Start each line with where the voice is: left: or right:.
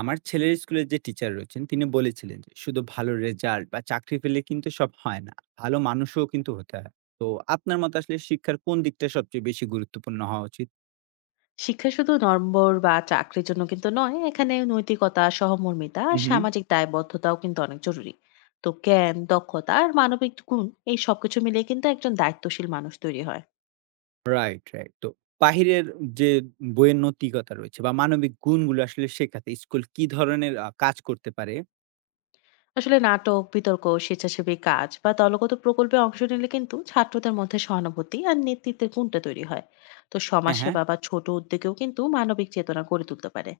right: আমার ছেলের স্কুলের যে টিচার রয়েছেন তিনি বলেছিলেন যে শুধু ভালো রেজাল্ট বা চাকরি পেলে কিন্তু সব হয় না ভালো মানুষও কিন্তু হতে হয় তো আপনার মতে আসলে শিক্ষার কোন দিকটা সবচেয়ে বেশি গুরুত্বপূর্ণ হওয়া উচিত
left: শিক্ষা শুধু নম্বর বা চাকরির জন্য কিন্তু নয়, এখানে নৈতিকতা, সহমর্মিতা আর
right: হুম হুম
left: সামাজিক দায়বদ্ধতাও কিন্তু অনেক জরুরি। তো জ্ঞান, দক্ষতা আর মানবিক গুণ, এই সবকিছু মিলিয়ে কিন্তু একজন দায়িত্বশীল মানুষ তৈরি হয়।
right: রাইট রাইট তো বাহিরের যে বইয়ের নৈতিকতা রয়েছে বা মানবিক গুণগুলো আসলে শেখাতে স্কুল কি ধরনের কাজ করতে পারে
left: আসলে নাটক, বিতর্ক, স্বেচ্ছাসেবী কাজ বা দলগত প্রকল্পে অংশ নিলে কিন্তু ছাত্রদের মধ্যে সহানুভূতি আর নেতৃত্বের গুণটা তৈরি হয়। তো
right: হ্যাঁ হ্যাঁ
left: সমাজসেবা বা ছোট উদ্যোগেও কিন্তু মানবিক চেতনা গড়ে তুলতে পারে।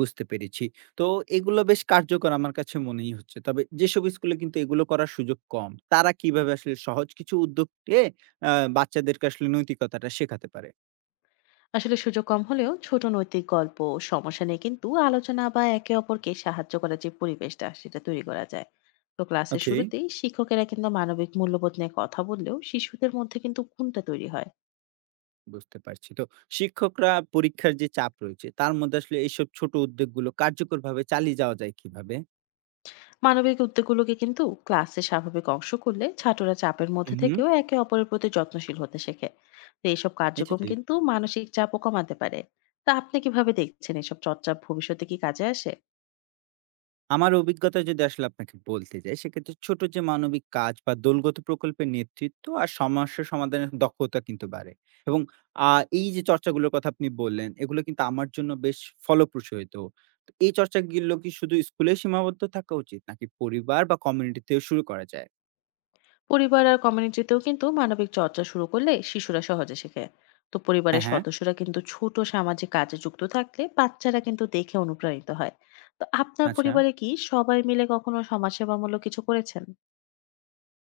right: বুঝতে পেরেছি। তো এগুলো বেশ কার্যকর আমার কাছে মনেই হচ্ছে। তবে যেসব স্কুলে কিন্তু এগুলো করার সুযোগ কম, তারা কিভাবে আসলে সহজ কিছু উদ্যোগ নিয়ে আ বাচ্চাদেরকে আসলে নৈতিকতাটা শেখাতে পারে?
left: আসলে সুযোগ কম হলেও ছোট নৈতিক গল্প ও সমস্যা নিয়ে কিন্তু আলোচনা বা একে অপরকে সাহায্য করার যে পরিবেশটা, সেটা তৈরি করা যায়। তো ক্লাসের
right: ওকে,
left: শুরুতেই শিক্ষকেরা কিন্তু মানবিক মূল্যবোধ নিয়ে কথা বললেও শিশুদের মধ্যে কিন্তু কোনটা তৈরি হয়।
right: বুঝতে পারছি। তো শিক্ষকরা পরীক্ষার যে চাপ রয়েছে, তার মধ্যে আসলে এইসব ছোট উদ্যোগগুলো কার্যকরভাবে চালিয়ে যাওয়া যায় কিভাবে?
left: মানবিক উদ্যোগগুলোকে কিন্তু ক্লাসে স্বাভাবিক অংশ করলে ছাত্ররা চাপের মধ্যে
right: উহু,
left: থেকেও একে অপরের প্রতি যত্নশীল হতে শেখে। তো এইসব
right: এটা
left: কার্যক্রম
right: ঠিক।
left: কিন্তু মানসিক চাপও কমাতে পারে। তা আপনি কিভাবে দেখছেন, এসব চর্চা ভবিষ্যতে কি কাজে আসে?
right: আমার অভিজ্ঞতা যদি আসলে আপনাকে বলতে যাই, সেক্ষেত্রে ছোট যে মানবিক কাজ বা দলগত প্রকল্পের নেতৃত্ব আর সমস্যা সমাধানের দক্ষতা কিন্তু বাড়ে। এবং আ এই যে চর্চাগুলোর কথা আপনি বললেন, এগুলো কিন্তু আমার জন্য বেশ ফলপ্রসূ হইতো। তো এই চর্চাগুলো কি শুধু স্কুলে সীমাবদ্ধ থাকা উচিত নাকি পরিবার বা কমিউনিটিতেও শুরু করা যায়?
left: পরিবার আর কমিউনিটিতেও কিন্তু মানবিক চর্চা শুরু করলে শিশুরা সহজে শেখে। তো
right: হ্যাঁ,
left: পরিবারের
right: হ্যাঁ।
left: সদস্যরা কিন্তু ছোট সামাজিক কাজে যুক্ত থাকলে বাচ্চারা কিন্তু দেখে অনুপ্রাণিত হয়। তো আপনার
right: আচ্ছা।
left: পরিবারে কি সবাই মিলে কখনো সমাজসেবামূলক কিছু করেছেন?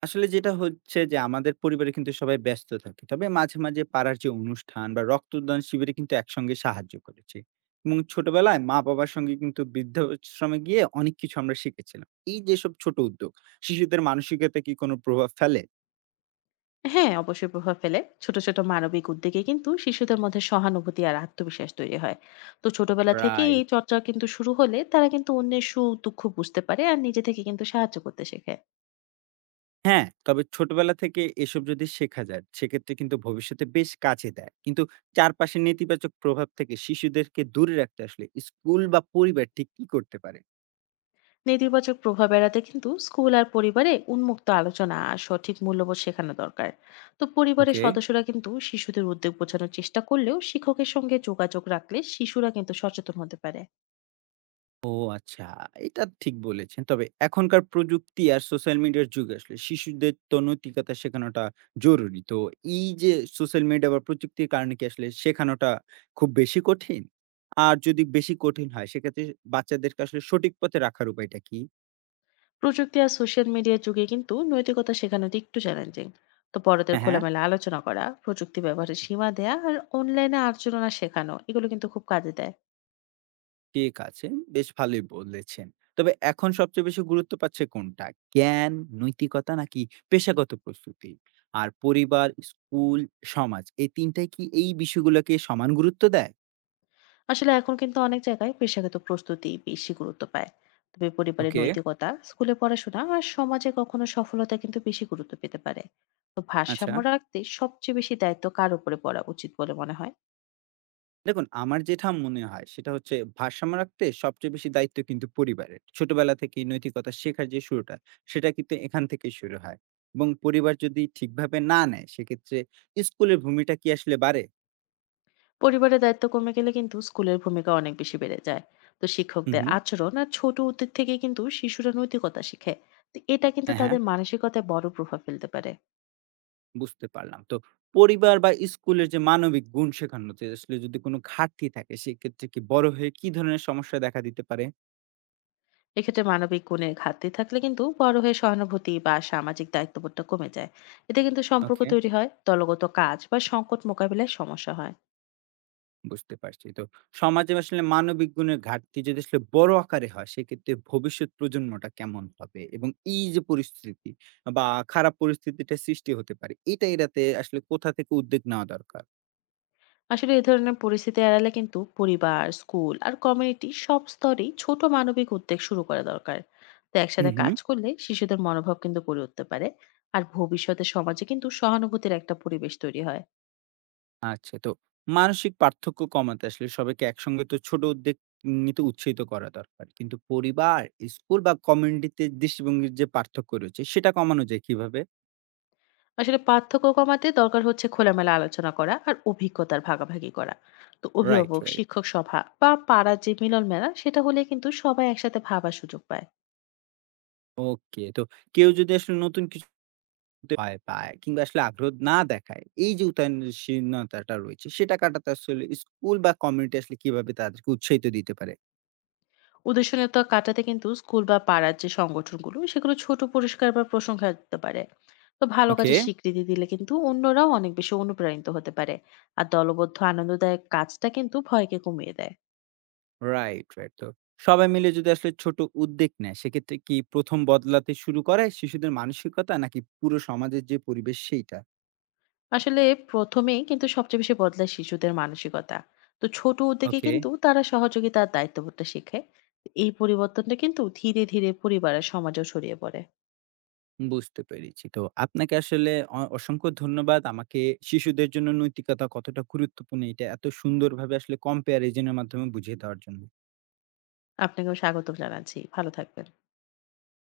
right: আসলে যেটা হচ্ছে যে আমাদের পরিবারে কিন্তু সবাই ব্যস্ত থাকে। তবে মাঝে, মাঝে পাড়ার যে অনুষ্ঠান বা রক্তদান শিবিরে কিন্তু একসঙ্গে সাহায্য করেছি। এবং ছোটবেলায় মা-বাবার সঙ্গে কিন্তু বৃদ্ধাশ্রমে গিয়ে অনেক কিছু আমরা শিখেছিলাম। এই যেসব ছোট উদ্যোগ শিশুদের মানসিকতায় কি কোনো প্রভাব ফেলে?
left: হ্যাঁ, অবশ্যই প্রভাব ফেলে। ছোট ছোট মানবিক উদ্যোগে কিন্তু শিশুদের মধ্যে সহানুভূতি আর আত্মবিশ্বাস তৈরি হয়। তো ছোটবেলা থেকেই এই
right: রাইট।
left: চর্চা কিন্তু শুরু হলে তারা কিন্তু অন্যের সুখ দুঃখ বুঝতে পারে আর নিজে থেকে কিন্তু সাহায্য করতে শেখে।
right: হ্যাঁ, তবে ছোটবেলা থেকে এসব যদি শেখা যায় সেক্ষেত্রে কিন্তু ভবিষ্যতে বেশ কাজে দেয়। কিন্তু চারপাশের নেতিবাচক প্রভাব থেকে শিশুদেরকে দূরে রাখতে আসলে স্কুল বা পরিবার ঠিক কি করতে পারে?
left: নেতিবাচক প্রভাব এড়াতে কিন্তু স্কুল আর পরিবারে উন্মুক্ত আলোচনা আর সঠিক মূল্যবোধ শেখানো দরকার। তো পরিবারের
right: ওকে।
left: সদস্যরা কিন্তু শিশুদের উদ্বেগ বোঝানোর চেষ্টা করলেও শিক্ষকের সঙ্গে যোগাযোগ রাখলে শিশুরা কিন্তু সচেতন হতে পারে।
right: ও আচ্ছা, এটা ঠিক বলেছেন। তবে এখনকার প্রযুক্তি আর সোশ্যাল মিডিয়ার যুগে আসলে শিশুদের তো নৈতিকতা শেখানোটা জরুরি। তো এই যে সোশ্যাল মিডিয়া বা প্রযুক্তির কারণে কি আসলে শেখানোটা খুব বেশি কঠিন? আর যদি বেশি কঠিন হয় সেক্ষেত্রে বাচ্চাদেরকে আসলে সঠিক পথে রাখার উপায়টা কি?
left: প্রযুক্তি আর সোশ্যাল মিডিয়ার যুগে কিন্তু নৈতিকতা শেখানোটা একটু চ্যালেঞ্জিং। তো বড়দের
right: হ্যাঁ, হ্যাঁ।
left: খোলামেলা আলোচনা করা, প্রযুক্তি ব্যবহারের সীমা দেয়া আর অনলাইনে আলোচনা শেখানো, এগুলো কিন্তু খুব কাজে দেয়।
right: ঠিক আছে, বেশ ভালোই বলেছেন। তবে এখন সবচেয়ে বেশি গুরুত্ব পাচ্ছে কোনটা? জ্ঞান, নৈতিকতা নাকি পেশাগত প্রস্তুতি? আর পরিবার, স্কুল, সমাজ এই ৩ টাই কি এই বিষয়গুলোকে সমান গুরুত্ব দেয়?
left: আসলে এখন কিন্তু অনেক জায়গায় পেশাগত প্রস্তুতি বেশি গুরুত্ব পায়। তবে পরিবারের
right: ওকে,
left: নৈতিকতা, স্কুলে পড়াশোনা আর সমাজে কখনো সফলতা কিন্তু বেশি গুরুত্ব পেতে পারে। তো
right: আচ্ছা।
left: ভারসাম্য রাখতে সবচেয়ে বেশি দায়িত্ব কার উপরে পড়া উচিত বলে মনে হয়?
right: দেখুন, আমার যেটা মনে হয় সেটা হচ্ছে ভারসাম্য রাখতে সবচেয়ে বেশি দায়িত্ব কিন্তু পরিবারের। ছোটবেলা থেকেই নৈতিকতা শেখার যে শুরুটা, সেটা কিন্তু এখান থেকেই শুরু হয়। এবং পরিবার যদি ঠিকভাবে না নেয়, সেক্ষেত্রে স্কুলের ভূমিটা কি আসলে বাড়ে?
left: পরিবারের দায়িত্ব কমে গেলে কিন্তু স্কুলের ভূমিকা অনেক বেশি বেড়ে যায়। তো
right: হুম,
left: শিক্ষকদের
right: হুম।
left: আচরণ আর ছোট উদ্যোগ থেকে কিন্তু শিশুরা নৈতিকতা শিখে। তো এটা কিন্তু
right: হ্যাঁ, হ্যাঁ।
left: তাদের মানসিকতায় বড় প্রভাব ফেলতে পারে।
right: বুঝতে পারলাম। তো পরিবার বা স্কুলের যে মানবিক গুণ শেখানোতে আসলে যদি কোনো ঘাটতি থাকে সেক্ষেত্রে কি বড় হয়ে কি ধরনের সমস্যা দেখা দিতে পারে?
left: এক্ষেত্রে মানবিক গুণের ঘাটতি থাকলে কিন্তু বড় হয়ে সহানুভূতি বা সামাজিক দায়িত্ববোধটা কমে যায়। এতে কিন্তু সম্পর্ক
right: ওকে,
left: তৈরি হয়, দলগত কাজ বা সংকট মোকাবিলায় সমস্যা হয়।
right: বুঝতে পারছি। তো সমাজে আসলে মানবিক গুণের ঘাটতি যদি আসলে বড় আকারে হয় সেক্ষেত্রে ভবিষ্যৎ প্রজন্মটা কেমন হবে? এবং এই যে পরিস্থিতি বা খারাপ পরিস্থিতিটা সৃষ্টি হতে পারে এটা এড়াতে আসলে কোথা থেকে উদ্যোগ নেওয়া দরকার?
left: আসলে এই ধরনের পরিস্থিতি এড়ালে কিন্তু পরিবার, স্কুল আর কমিউনিটি সব স্তরেই ছোট মানবিক উদ্যোগ শুরু করা দরকার। তো
right: হু,
left: একসাথে
right: হু।
left: কাজ করলে শিশুদের মনোভাব কিন্তু গড়ে উঠতে পারে। আর ভবিষ্যতে সমাজে কিন্তু সহানুভূতির একটা পরিবেশ তৈরি হয়।
right: আচ্ছা তো মানসিক পার্থক্য কমাতে আসলে সবাইকে একসঙ্গে তো ছোট উদ্যোগ নিতে উৎসাহিত করা দরকার কিন্তু পরিবার স্কুল বা কমিউনিটিতে দৃষ্টিভঙ্গির যে পার্থক্য রয়েছে সেটা কমানো যায় কিভাবে
left: আসলে পার্থক্য কমাতে দরকার হচ্ছে খোলামেলা আলোচনা করা আর অভিজ্ঞতার ভাগাভাগি করা। তো
right: রাইট
left: অভিভাবক
right: রাইট
left: শিক্ষক সভা বা পাড়ার যে মিলন মেলা, সেটা হলে কিন্তু সবাই একসাথে ভাবার সুযোগ পায়।
right: ওকে তো কেউ যদি আসলে নতুন কিছু করতে ভয় পায় কিংবা আসলে আগ্রহ না দেখায় এই যে উদাসীনতাটা রয়েছে সেটা কাটাতে আসলে স্কুল বা কমিউনিটি আসলে কিভাবে তাদেরকে উৎসাহিত দিতে পারে
left: উদাসীনতা কাটাতে কিন্তু স্কুল বা পাড়ার যে সংগঠনগুলো, সেগুলো ছোট পুরস্কার বা প্রশংসা দিতে পারে। তো ভালো
right: ওকে
left: কাজের স্বীকৃতি দিলে কিন্তু অন্যরাও অনেক বেশি অনুপ্রাণিত হতে পারে। আর দলবদ্ধ আনন্দদায়ক কাজটা কিন্তু ভয়কে কমিয়ে দেয়।
right: Right, right. তো সবাই মিলে যদি আসলে ছোট উদ্যোগ নেয়, সেক্ষেত্রে কি ১ম বদলাতে শুরু করে শিশুদের মানসিকতা নাকি পুরো সমাজের যে পরিবেশ সেইটা?
left: আসলে প্রথমেই কিন্তু সবচেয়ে বেশি বদলায় শিশুদের মানসিকতা। তো ছোট উদ্যোগে
right: ওকে।
left: কিন্তু তারা সহযোগিতার দায়িত্ববোধটা শেখে। এই পরিবর্তনটা কিন্তু ধীরে ধীরে পরিবার আর সমাজেও ছড়িয়ে পড়ে।
right: বুঝতে পেরেছি। তো আপনাকে আসলে অসংখ্য ধন্যবাদ। আমাকে শিশুদের জন্য নৈতিকতা কতটা গুরুত্বপূর্ণ এটা এত সুন্দরভাবে আসলে comparison এর মাধ্যমে বুঝিয়ে দেওয়ার জন্য।
left: আপনাকেও স্বাগতম জানাচ্ছি। ভালো থাকবেন।